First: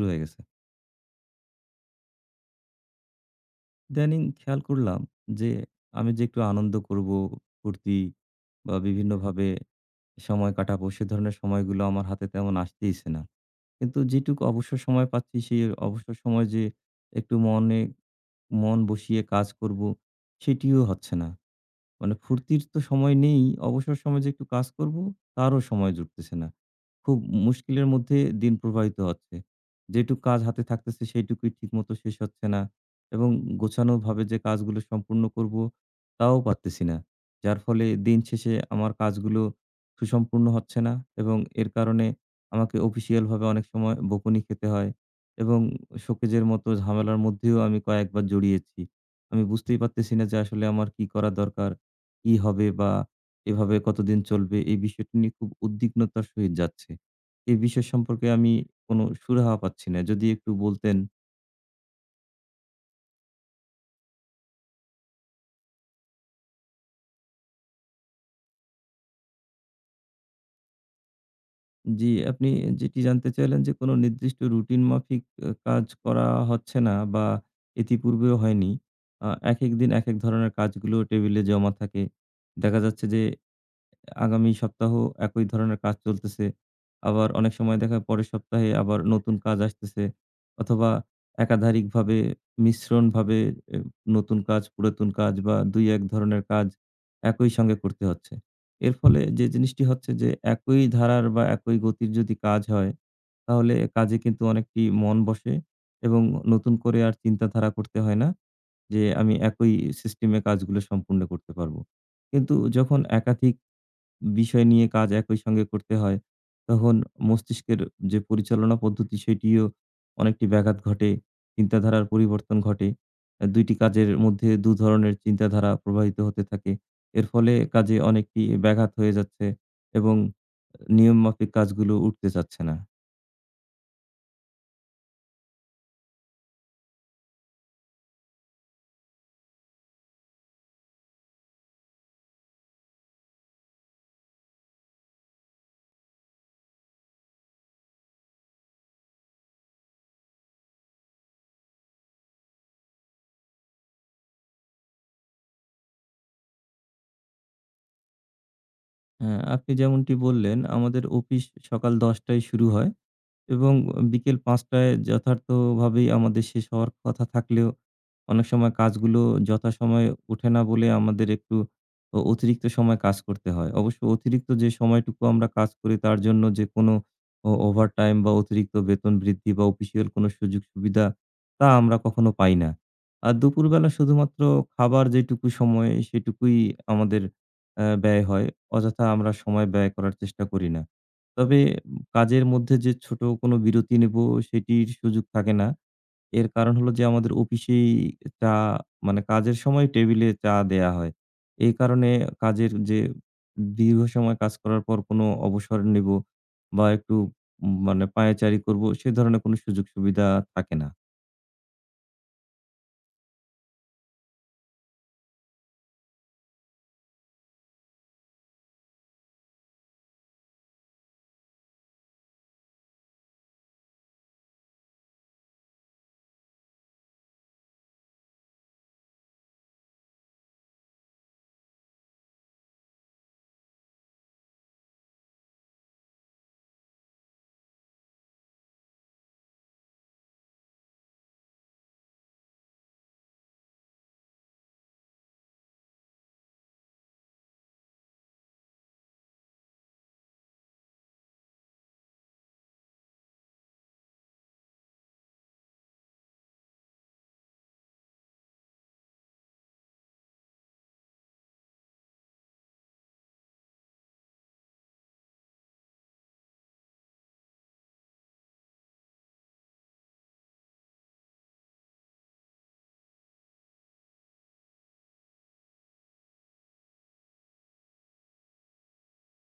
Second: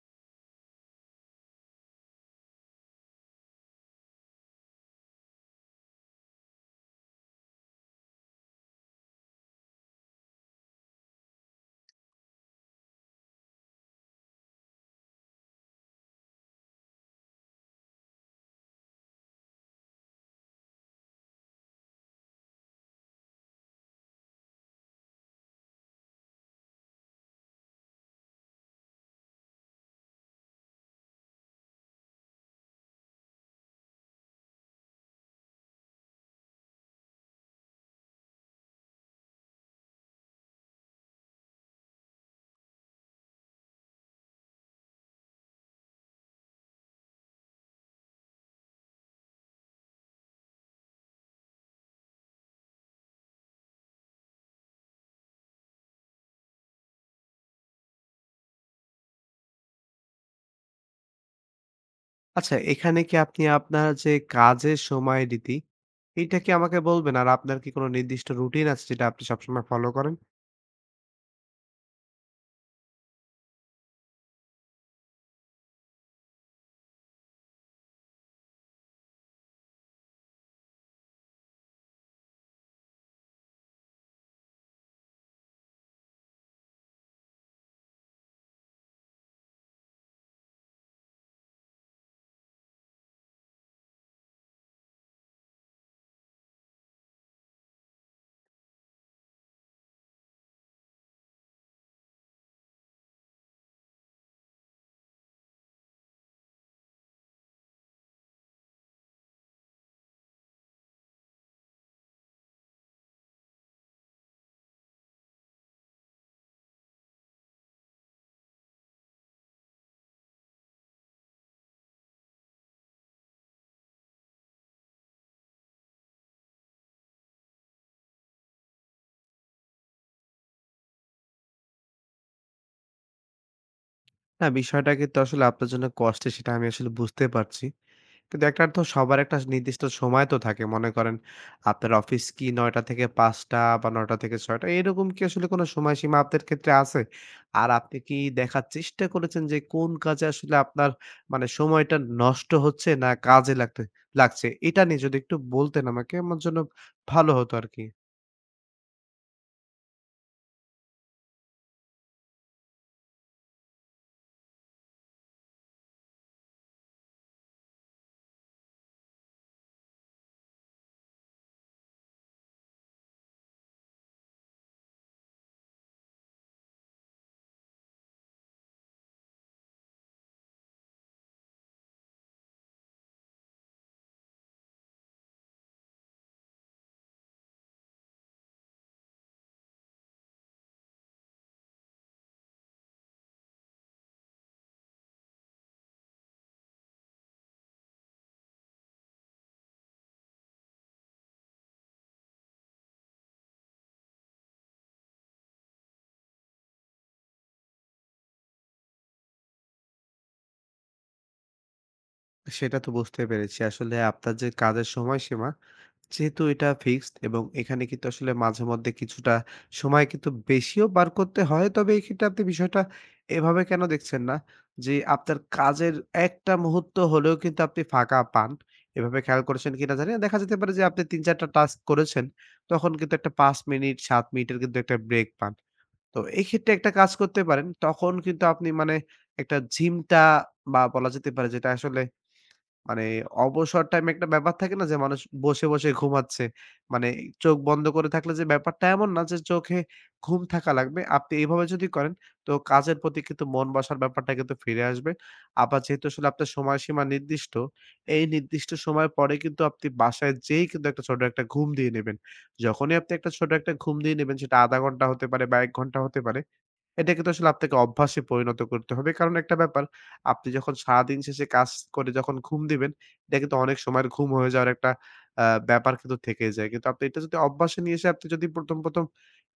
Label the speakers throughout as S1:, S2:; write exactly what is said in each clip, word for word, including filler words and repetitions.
S1: শুরু হয়ে গেছে। ইদানিং খেয়াল করলাম যে, আমি যে একটু আনন্দ করব, ফুর্তি বা বিভিন্নভাবে সময় কাটাবো, সে ধরনের সময়গুলো আমার হাতে তেমন আসতেইছে না। কিন্তু যেটুকু অবসর সময় পাচ্ছি, সেই অবসর সময় যে একটু মনে মন বসিয়ে কাজ করব, সেটিও হচ্ছে না। মানে ফুর্তির তো সময় নেই। অবসর সময় যে একটু কাজ করব, তারও সময় জুটতেছে না। খুব মুশকিলের মধ্যে দিন প্রবাহিত হচ্ছে। যেটুকু কাজ হাতে থাকতেছে সেইটুকুই ঠিকমতো শেষ হচ্ছে না এবং গোছানোভাবে যে কাজগুলো সম্পূর্ণ করব, তাও পারতেছি না। যার ফলে দিন শেষে আমার কাজগুলো সুসম্পূর্ণ হচ্ছে না এবং এর কারণে আমাকে অফিসিয়াল ভাবে অনেক সময় বকুনি খেতে হয় এবং শোকেজের মতো ঝামেলার মধ্যেও আমি কয়েকবার জড়িয়েছি। আমি বুঝতেই পারতেছি না যে আসলে আমার কি করা দরকার? কি হবে বা এভাবে কতদিন চলবে, এই বিষয়টি নিয়ে খুব উদ্বিগ্নতার সহিত যাচ্ছে। এই বিষয় সম্পর্কে আমি কোনো সুরাহা পাচ্ছি না। যদি একটু বলতেন।
S2: আচ্ছা, এখানে কি আপনি আপনার যে কাজের সময় রীতি, এইটা কি আমাকে বলবেন? আর আপনার কি কোনো নির্দিষ্ট রুটিন আছে যেটা আপনি সবসময় ফলো করেন?
S1: জি, আপনি যেটি জানতে চাইলেন, যে কোনো নির্দিষ্ট রুটিন মাফিক আ কাজ করা হচ্ছে না বা ইতিপূর্বেও হয়নি। আ একেক দিন একেক ধরনের কাজগুলো টেবিলে জমা থাকে। দেখা যাচ্ছে যে আগামী সপ্তাহ একই ধরনের কাজ চলতেছে। আবার অনেক সময় দেখা যায় পরের সপ্তাহে আবার নতুন কাজ আসতেছে, অথবা একাধারিকভাবে, মিশ্রণভাবে এ নতুন কাজ, পুরাতন কাজ বা দুই এক ধরনের কাজ একই সঙ্গে করতে হচ্ছে। এর ফলে যে জিনিসটি হচ্ছে, যে একই ধারার বা একই গতির যদি কাজ হয়, তাহলে কাজে কিন্তু অনেকটি মন বসে এবং নতুন করে আর চিন্তাধারা করতে হয় না যে আমি একই সিস্টেমে কাজগুলো সম্পূর্ণ করতে পারব। কিন্তু যখন একাধিক বিষয় নিয়ে কাজ একই সঙ্গে করতে হয়, তখন মস্তিষ্কের যে পরিচালনা পদ্ধতি সেটিও অনেকটি ব্যাঘাত ঘটে, চিন্তাধারার পরিবর্তন ঘটে। আ দুই টি কাজের মধ্যে দুই ধরনের চিন্তাধারা প্রবাহিত হতে থাকে। এর ফলে কাজে অনেকটি ব্যাঘাত হয়ে যাচ্ছে এবং নিয়মমাফিক কাজগুলো উঠতে চাচ্ছে না।
S2: না, বিষয়টা কিন্তু আসলে আপনার জন্য কষ্টের সেটা আমি আসলে বুঝতে পারছি। কিন্তু একটা তো সবার একটা নির্দিষ্ট সময় তো থাকে। মনে করেন আপনার অফিস কি ৯ঃ শূন্য শূন্য থেকে ৫ঃ শূন্য শূন্য বা ৯ঃ শূন্য শূন্য থেকে ৬ঃ শূন্য শূন্য এরকম কি আসলে কোনো সময়সীমা আপনার ক্ষেত্রে আছে? আর আপনি কি দেখার চেষ্টা করেছেন যে কোন কাজে আসলে আপনার মানে সময়টা নষ্ট হচ্ছে না কাজে লাগতে লাগছে? এটা নিয়ে যদি একটু বলতেন আমাকে আমার জন্য ভালো হতো আরকি।
S1: হ্যাঁ, আপনি যেমনটি বললেন, আমাদের অফিস সকাল দশ টায় শুরু হয় এবং বিকেল পাঁচটায় যথার্থভাবেই আমাদের শেষ হওয়ার কথা থাকলেও অনেক সময় কাজগুলো যথাসময়ে ওঠে না বলে আমাদের একটু অ অতিরিক্ত সময় কাজ করতে হয়। অবশ্য অতিরিক্ত যে সময়টুকু আমরা কাজ করি তার জন্য যে কোনো ও ওভারটাইম বা অতিরিক্ত বেতন বৃদ্ধি বা অফিসিয়াল কোনো সুযোগ সুবিধা তা আমরা কখনো পাই না। আর দুপুরবেলা শুধুমাত্র খাবার যেটুকু সময়, সেটুকুই আমাদের অ্যা ব্যয় হয়। অযথা আমরা সময় ব্যয় করার চেষ্টা করি না। তবে কাজের মধ্যে যে ছোট কোনো বিরতি নেব, সেটির সুযোগ থাকে না। এর কারণ হলো যে আমাদের অফিসেই চা, মানে কাজের সময় টেবিলে চা দেয়া হয়। এই কারণে কাজের যে দীর্ঘ সময় কাজ করার পর কোনো অবসর নেব বা একটু উম মানে পায়চারি করব, সে ধরনের কোনো সুযোগ সুবিধা থাকে না।
S2: সেটা তো বুঝতে পেরেছি। আসলে আপনার যে কাজের সময়সীমা যেহেতু এটা ফিক্সড এবং এখানে কিন্তু আসলে মাঝে মধ্যে কিছুটা সময় কিন্তু বেশিও পার করতে হয়। তবে এক্ষেত্রে আপনি বিষয়টা এভাবে কেন দেখছেন না যে, আপনার কাজের একটা মুহূর্ত হলেও কিন্তু আপনি ফাঁকা পান। এভাবে খেয়াল করেছেন কিনা জানি না। দেখা যেতে পারে যে আপনি তিন চার টা টাস্ক করেছেন, তখন কিন্তু একটা পাঁচ মিনিট সাত মিনিটের কিন্তু একটা ব্রেক পান। তো এক্ষেত্রে একটা কাজ করতে পারেন। তখন কিন্তু আপনি মানে একটা জিমটা বা বলা যেতে পারে যেটা আসলে মানে অবসর টাইম একটা ব্যাপার থাকে না যে মানুষ বসে, বসে ঘুমাচ্ছে। মানে চোখ বন্ধ করে থাকলে যে ব্যাপারটা এমন না যে চোখে ঘুম থাকা লাগবে। আপনি এভাবে যদি করেন তো কাজের প্রতি কিন্তু মন বসার ব্যাপারটা কিন্তু ফিরে আসবে। আবার যেহেতু আসলে আপনার সময়সীমা নির্দিষ্ট, এই নির্দিষ্ট সময় পরে কিন্তু আপনি বাসায় যেয়েই কিন্তু একটা ছোট একটা ঘুম দিয়ে নেবেন। যখনই আপনি একটা ছোট একটা ঘুম দিয়ে নেবেন সেটা শূন্য দশমিক পাঁচ ঘন্টা হতে পারে বা এক ঘন্টা হতে পারে। এটা কিন্তু আসলে আপনাকে অভ্যাসে পরিণত করতে হবে। কারণ একটা ব্যাপার, আপনি যখন সারাদিন শেষে কাজ করে যখন ঘুম দিবেন, এটা কিন্তু অনেক সময়ের ঘুম হয়ে যাওয়ার একটা আ ব্যাপার কিন্তু থেকেই যায়। কিন্তু আপনি এটা যদি অভ্যাসে নিয়ে এসে আপনি যদি ১ম, ১ম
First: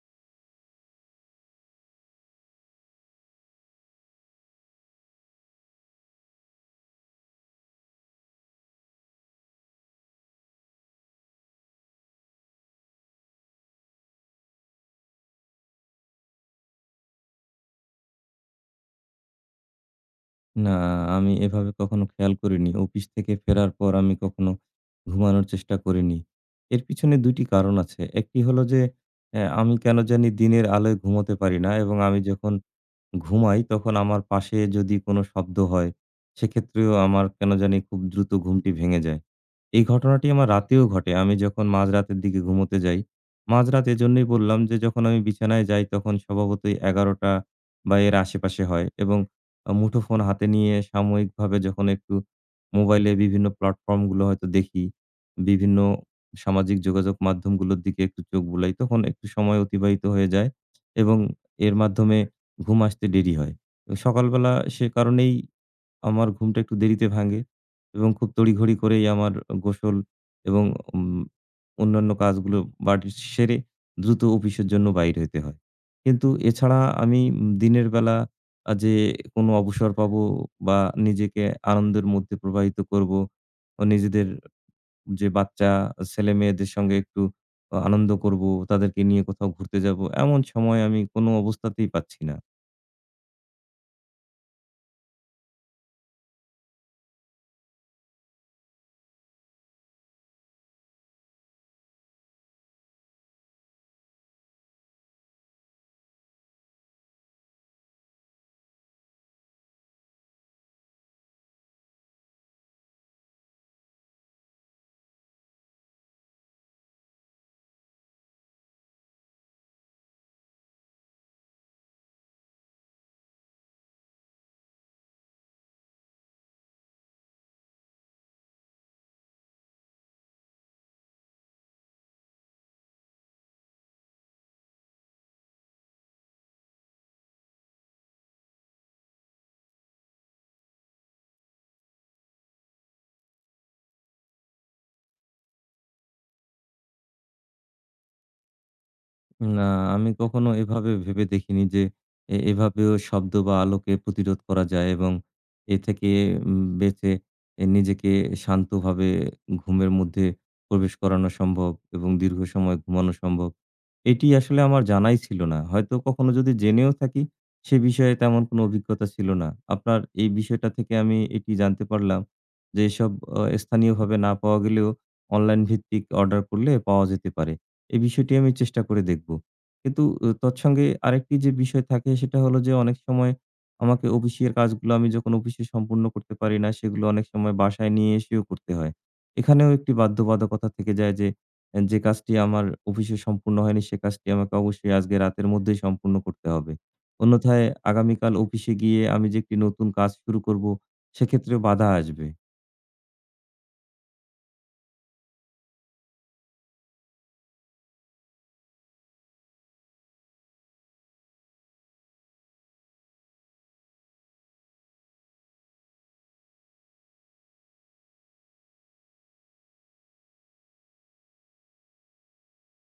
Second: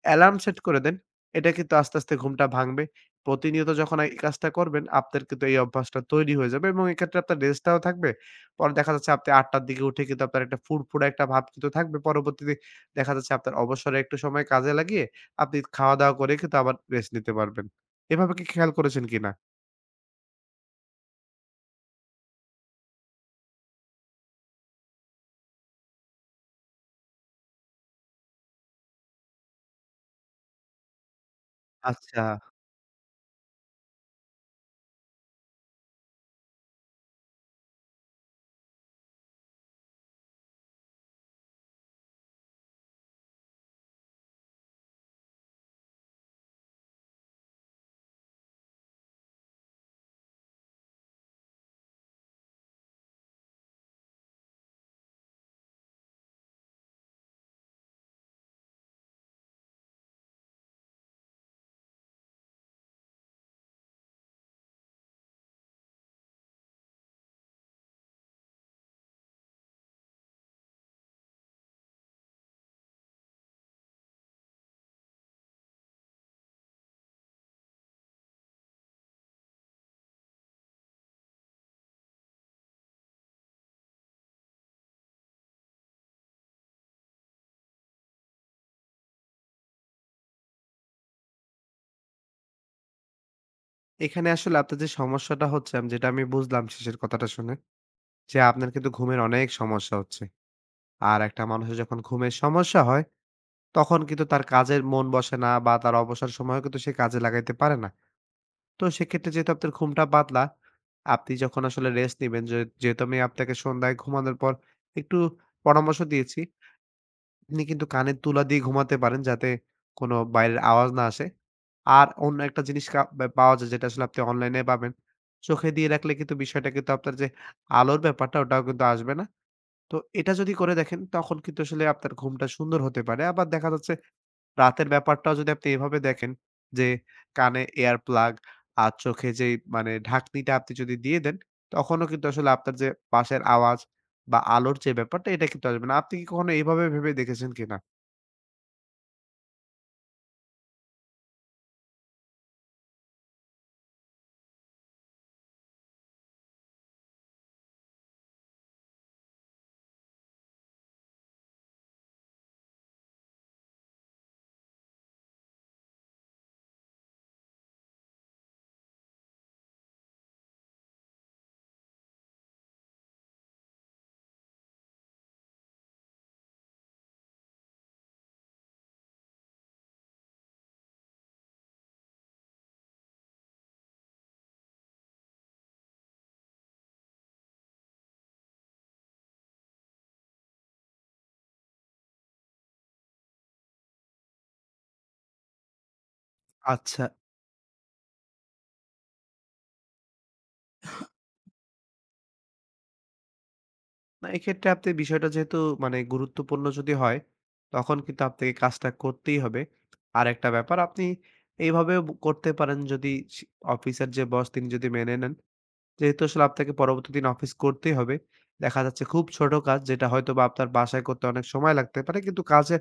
S2: অ্যালার্ম সেট করে দেন, এটা কিন্তু আস্তে, আস্তে ঘুমটা ভাঙবে। প্রতিনিয়ত যখন এই কাজটা করবেন, আপনার কিন্তু এই অভ্যাসটা তৈরি হয়ে যাবে এবং এক্ষেত্রে আপনার রেস্টটাও থাকবে। পরে দেখা যাচ্ছে আপনি ৮ঃ শূন্য শূন্য র দিকে উঠে কিন্তু আপনার একটা ফুরফুরে একটা ভাব কিন্তু থাকবে। পরবর্তীতে দেখা যাচ্ছে আপনার অবসরে একটু সময় কাজে লাগিয়ে আপনি খাওয়া-দাওয়া করে কিন্তু আবার রেস্ট নিতে পারবেন। এভাবে কি খেয়াল করেছেন কিনা?
S1: না, আমি এভাবে কখনো খেয়াল করিনি। অফিস থেকে ফেরার পর আমি কখনো ঘুমানোর চেষ্টা করিনি। এর পিছনে দুই টি কারণ আছে। একটি হলো যে, অ্যা আমি কেন জানি দিনের আলোয় ঘুমোতে পারি না, এবং আমি
S2: আচ্ছা।
S1: যখন ঘুমাই তখন আমার পাশে যদি কোনো শব্দ হয়, সেক্ষেত্রেও আমার কেন জানি খুব দ্রুত ঘুমটি ভেঙে যায়। এই ঘটনাটি আমার রাতেও ঘটে। আমি যখন মাঝরাতের দিকে ঘুমোতে যাই, মাঝরাত এজন্যই বললাম, যে যখন আমি বিছানায় যাই তখন স্বভাবতই এগারোটা বা এর আশেপাশে হয় এবং আ মুঠোফোন হাতে নিয়ে সাময়িকভাবে যখন একটু মোবাইলে বিভিন্ন প্ল্যাটফর্মগুলো হয়তো দেখি, বিভিন্ন সামাজিক যোগাযোগ মাধ্যমগুলোর দিকে একটু চোখ বুলাই, তখন একটু সময় অতিবাহিত হয়ে যায় এবং এর মাধ্যমে ঘুম আসতে দেরি হয়। তো সকালবেলা সে কারণেই আমার ঘুমটা একটু দেরিতে ভাঙ্গে এবং খুব তড়িঘড়ি করেই আমার গোসল এবং উম অন্যান্য কাজগুলো বাড়ির সেরে দ্রুত অফিসের জন্য বাইর হইতে হয়। কিন্তু এছাড়া আমি উম দিনের বেলা আ যে কোনো অবসর পাবো বা নিজেকে আনন্দের মধ্যে প্রবাহিত করবো, ও নিজেদের যে বাচ্চা ছেলেমেয়েদের সঙ্গে একটু আ আনন্দ করবো, তাদেরকে নিয়ে কোথাও ঘুরতে যাবো, এমন সময় আমি কোনো অবস্থাতেই পাচ্ছি না।
S2: এখানে আসলে আপনার যে সমস্যাটা হচ্ছে আম যেটা আমি বুঝলাম শেষের কথাটা শুনে যে, আপনার কিন্তু ঘুমের অনেক সমস্যা হচ্ছে। আর একটা মানুষের যখন ঘুমের সমস্যা হয়, তখন কিন্তু তার কাজের মন বসে না বা তার অবসর সময়ও কিন্তু সে কাজে লাগাইতে পারে না। তো সেক্ষেত্রে যেহেতু আপনার ঘুমটা পাতলা, আপনি যখন আসলে রেস্ট নিবেন যে যেহেতু আমি আপনাকে সন্ধ্যায় ঘুমানোর পর একটু পরামর্শ দিয়েছি। আপনি কিন্তু কানের তুলা দিয়ে ঘুমাতে পারেন যাতে কোনো বাইরের আওয়াজ না আসে। আর অন্য একটা জিনিস কা বা পাওয়া যায় যেটা আসলে আপনি অনলাইনে পাবেন। চোখে দিয়ে রাখলে কিন্তু বিষয়টা কিন্তু আপনার যে আলোর ব্যাপারটা ওটাও কিন্তু আসবে না। তো এটা যদি করে দেখেন তখন কিন্তু আসলে আপনার ঘুমটা সুন্দর হতে পারে। আবার দেখা যাচ্ছে রাতের ব্যাপারটাও যদি আপনি এভাবে দেখেন যে কানে এয়ার প্লাগ আর চোখে যেই মানে ঢাকনিটা আপনি যদি দিয়ে দেন তখনও কিন্তু আসলে আপনার যে পাশের আওয়াজ বা আলোর যে ব্যাপারটা এটা কিন্তু আসবে না। আপনি কি কখনো এভাবে ভেবে দেখেছেন কিনা?
S1: না, আমি কখনো এভাবে ভেবে দেখিনি যে এ এভাবেও শব্দ বা আলোকে প্রতিরোধ করা যায় এবং এ থেকে উম বেঁচে এ নিজেকে শান্তভাবে ঘুমের মধ্যে প্রবেশ করানো সম্ভব এবং দীর্ঘ সময় ঘুমানো সম্ভব। এটি আসলে আমার জানাই ছিল না। হয়তো কখনো যদি জেনেও থাকি, সে বিষয়ে তেমন কোনো অভিজ্ঞতা ছিল না। আপনার এই বিষয়টা থেকে আমি এটি জানতে পারলাম যে এসব অ স্থানীয়ভাবে না পাওয়া গেলেও অনলাইন ভিত্তিক অর্ডার করলে পাওয়া যেতে পারে। এই বিষয়টি আমি চেষ্টা করে দেখব। কিন্তু অ তৎসঙ্গে আরেকটি যে বিষয় থাকে সেটা হলো যে অনেক সময় আমাকে অফিসের কাজগুলো, আমি যখন অফিসে সম্পূর্ণ করতে পারি না, সেগুলো অনেক সময় বাসায় নিয়ে এসেও করতে হয়। এখানেও একটি বাধ্যবাধকতা থেকে যায় যে এ যে কাজটি আমার অফিসে সম্পূর্ণ হয়নি সে কাজটি আমাকে অবশ্যই আজকে রাতের মধ্যেই সম্পূর্ণ করতে হবে।
S2: আচ্ছা।
S1: অন্যথায় আগামীকাল অফিসে গিয়ে আমি যে একটি নতুন কাজ শুরু করব সেক্ষেত্রেও বাধা আসবে।
S2: না এক্ষেত্রে আপনি বিষয়টা যেহেতু মানে গুরুত্বপূর্ণ যদি হয়, তখন কিন্তু আপনাকে কাজটা করতেই হবে। আরেকটা ব্যাপার আপনি এইভাবেও ব করতে পারেন যদি সি অফিসের যে বস তিনি যদি মেনে নেন। যেহেতু আসলে আপনাকে পরবর্তী দিন অফিস করতেই হবে। দেখা যাচ্ছে খুব ছোট কাজ যেটা হয়তোবা আপনার বাসায় করতে অনেক সময় লাগতে পারে। কিন্তু কাজের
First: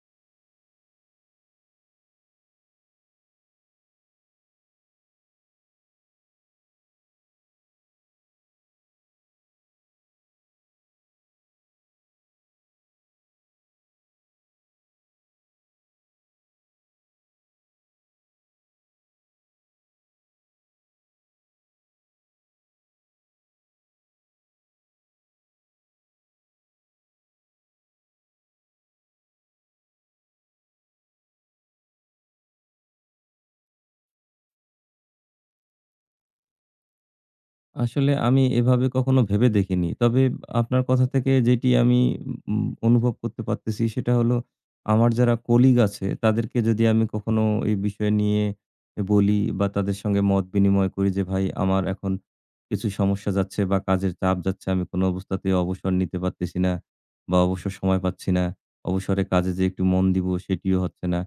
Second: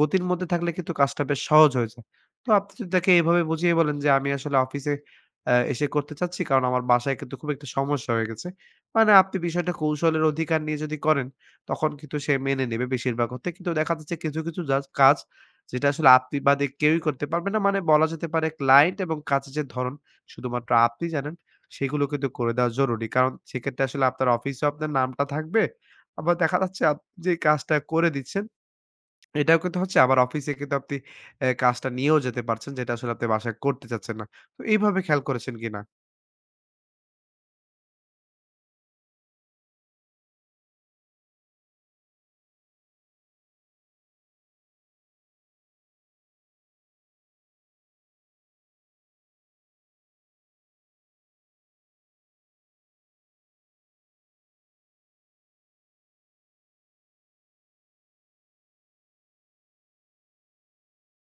S2: গতির মধ্যে থাকলে কিন্তু কাজটা বেশ সহজ হয়ে যায়। তো আপনি যদি তাকে এভাবে বুঝিয়ে বলেন যে, "আমি আসলে অফিসে আ এসে করতে চাচ্ছি। কারণ আমার বাসায় কিন্তু খুব একটা সমস্যা হয়ে গেছে।" মানে আপনি বিষয়টা কৌশলের অধিকার নিয়ে যদি করেন, তখন কিন্তু সে মেনে নেবে বেশিরভাগ অর্থে। কিন্তু দেখা যাচ্ছে কিছু, কিছু জাজ কাজ যেটা আসলে আপনি বাদে কেউই করতে পারবে না। মানে বলা যেতে পারে ক্লায়েন্ট এবং কাজের যে ধরন শুধুমাত্র আপনি জানেন। সেগুলো কিন্তু করে দেওয়া জরুরি। কারণ সেক্ষেত্রে আসলে আপনার অফিসেও আপনার নামটা থাকবে। আবার দেখা যাচ্ছে আপনি যে কাজটা করে দিচ্ছেন, এটাও কিন্তু হচ্ছে আবার অফিসে কিন্তু আপনি অ্যা কাজটা নিয়েও যেতে পারছেন, যেটা আসলে আপনি বাসায় করতে চাচ্ছেন না। তো এইভাবে খেয়াল করেছেন কিনা?
S1: আসলে আমি এভাবে কখনো ভেবে দেখিনি। তবে আপনার কথা থেকে যেটি আমি উম অনুভব করতে পারতেছি সেটা হলো, আমার যারা কলিগ আছে তাদেরকে যদি আমি কখনো এই বিষয় নিয়ে বলি বা তাদের সঙ্গে মত বিনিময় করি যে, ভাই আমার এখন কিছু সমস্যা যাচ্ছে বা কাজের চাপ যাচ্ছে। আমি কোনো অবস্থাতেই অবসর নিতে পারতেছি না বা অবসর সময় পাচ্ছি না। অবসরে কাজে যে একটু মন দিব, সেটিও হচ্ছে না।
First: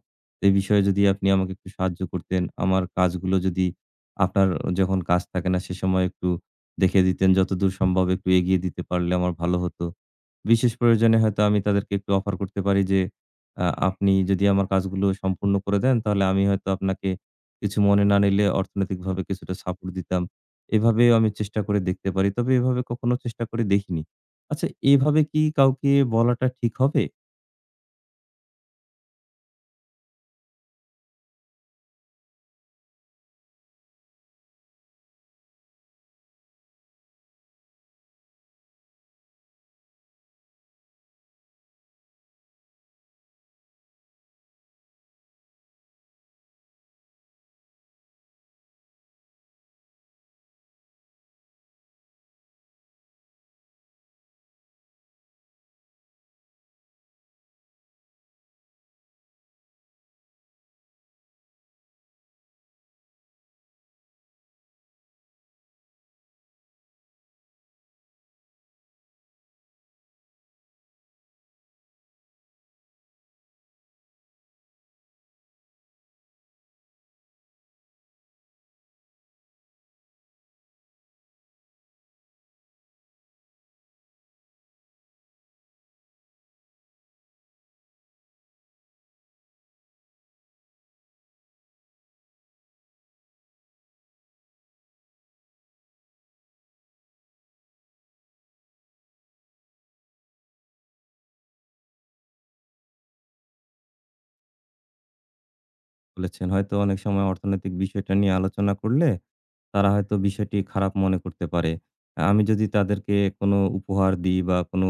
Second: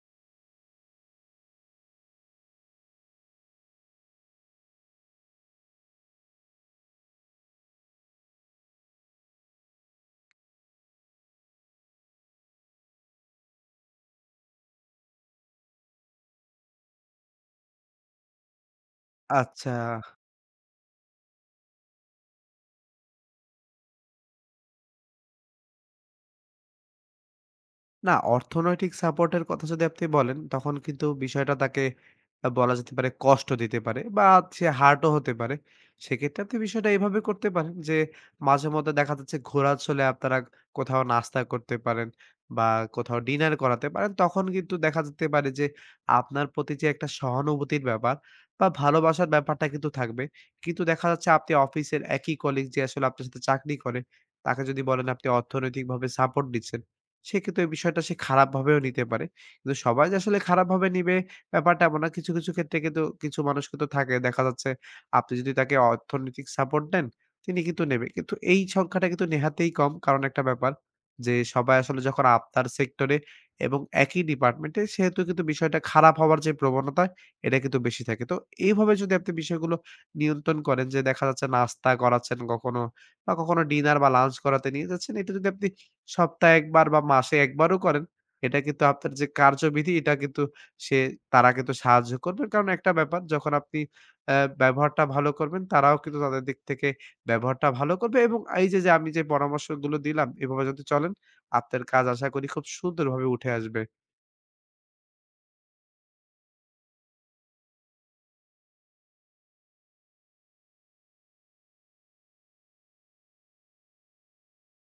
S1: এই বিষয়ে যদি আপনি আমাকে একটু সাহায্য করতেন, আমার কাজগুলো যদি আপনার যখন কাজ থাকে না সে সময় একটু দেখে দিতেন, যতদূর সম্ভব একটু এগিয়ে দিতে পারলে আমার ভালো হতো। বিশেষ প্রয়োজনে হয়তো আমি তাদেরকে একটু অফার করতে পারি যে, আ আপনি যদি আমার কাজগুলো সম্পূর্ণ করে দেন তাহলে আমি হয়তো আপনাকে, কিছু মনে না নিলে, অর্থনৈতিকভাবে কিছুটা
S2: আচ্ছা।
S1: সাপোর্ট দিতাম। এভাবেও আমি চেষ্টা করে দেখতে পারি। তবে এভাবে কখনো চেষ্টা করে দেখিনি। আচ্ছা, এভাবে কি কাউকে বলাটা ঠিক হবে?
S2: না, অর্থনৈতিক সাপোর্টের কথা যদি আপনি বলেন, তখন কিন্তু বিষয়টা তাকে আ বলা যেতে পারে কষ্ট দিতে পারে বা সে hurt ও হতে পারে। সেক্ষেত্রে আপনি বিষয়টা এভাবে করতে পারেন যে, মাঝেমধ্যে দেখা যাচ্ছে ঘোরার ছলে আপনারা কোথাও নাস্তা করতে পারেন বা কোথাও ডিনার করাতে পারেন। তখন কিন্তু দেখা যেতে পারে যে, আপনার প্রতি যে একটা সহানুভূতির ব্যাপার বা ভালোবাসার ব্যাপারটা কিন্তু থাকবে। কিন্তু দেখা যাচ্ছে আপনি অফিসের একই কলিগ যে আসলে আপনার সাথে চাকরি করে, তাকে যদি বলেন আপনি অর্থনৈতিকভাবে সাপোর্ট দিচ্ছেন, সেক্ষেত্রে ওই বিষয়টা সে খারাপভাবেও নিতে পারে। কিন্তু সবাই যে আসলে খারাপভাবে নিবে ব্যাপারটা এমন না। কিছু, কিছু ক্ষেত্রে কিন্তু কিছু মানুষ কিন্তু থাকে দেখা যাচ্ছে আপনি যদি তাকে অর্থনৈতিক সাপোর্ট দেন, তিনি কিন্তু নেবে। কিন্তু এই সংখ্যাটা কিন্তু নেহাতেই কম। কারণ একটা ব্যাপার যে সবাই আসলে যখন আপনার সেক্টরে এবং একই ডিপার্টমেন্টে সেহেতু কিন্তু বিষয়টা খারাপ হওয়ার যে প্রবণতা এটা কিন্তু বেশি থাকে। তো এইভাবে যদি আপনি বিষয়গুলো নিয়ন্ত্রণ করেন যে দেখা যাচ্ছে নাস্তা করাচ্ছেন কখনো বা কখনো ডিনার বা লাঞ্চ করাতে নিয়ে যাচ্ছেন। এটা যদি আপনি সপ্তাহে এক বার বা মাসে এক বারও করেন, এটা কিন্তু আপনার যে কার্যবিধি এটা কিন্তু সে তারা কিন্তু সাহায্য করবে। কারণ একটা ব্যাপার যখন আপনি অ্যা ব্যবহারটা ভালো করবেন, তারাও কিন্তু তাদের দিক থেকে ব্যবহারটা ভালো করবে এবং এই যে, যে আমি যে পরামর্শগুলো দিলাম এভাবে যদি চলেন, আপনার কাজ আশা করি খুব সুন্দরভাবে উঠে আসবে।
S1: বলেছেন। হয়তো অনেক সময় অর্থনৈতিক বিষয়টা নিয়ে আলোচনা করলে তারা হয়তো বিষয়টি খারাপ মনে করতে পারে। আমি যদি তাদেরকে কোনো উপহার দিই বা কোনো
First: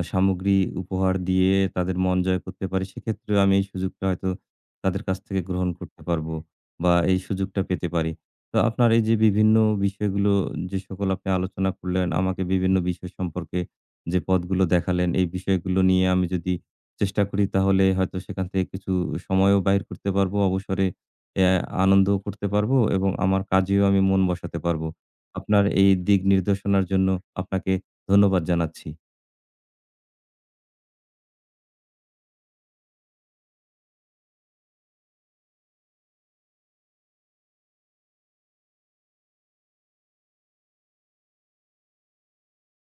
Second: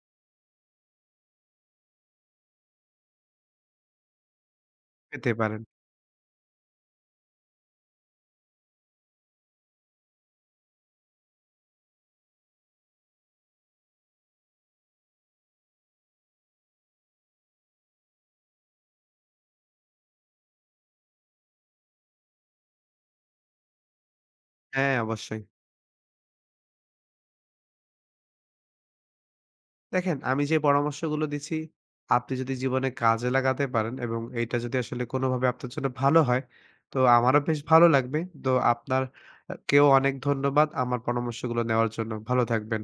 S1: আ সামগ্রী উপহার দিয়ে তাদের মন জয় করতে পারি, সেক্ষেত্রেও আমি এই সুযোগটা হয়তো তাদের কাছ
S2: পেতে
S1: থেকে
S2: পারেন।
S1: গ্রহণ করতে পারবো বা এই সুযোগটা পেতে পারি। তো আপনার এই যে বিভিন্ন বিষয়গুলো যে সকল আপনি আলোচনা করলেন, আমাকে বিভিন্ন বিষয় সম্পর্কে যে পথগুলো দেখালেন, এই বিষয়গুলো নিয়ে আমি যদি চেষ্টা করি তাহলে হয়তো সেখান থেকে কিছু সময়ও বাইর করতে পারবো। অবসরে অ্যা আনন্দও করতে পারবো এবং আমার কাজেও আমি মন বসাতে পারবো।
S2: হ্যাঁ, অবশ্যই।
S1: আপনার এই দিক নির্দেশনার জন্য আপনাকে ধন্যবাদ জানাচ্ছি।
S2: দেখেন, আমি যে পরামর্শগুলো দিচ্ছি, আপনি যদি জীবনে কাজে লাগাতে পারেন এবং এইটা যদি আসলে কোনোভাবে আপনার জন্য ভালো হয়, তো আমারও বেশ ভালো লাগবে। তো আপনার আ কেও অনেক ধন্যবাদ আমার পরামর্শগুলো নেওয়ার জন্য। ভালো থাকবেন।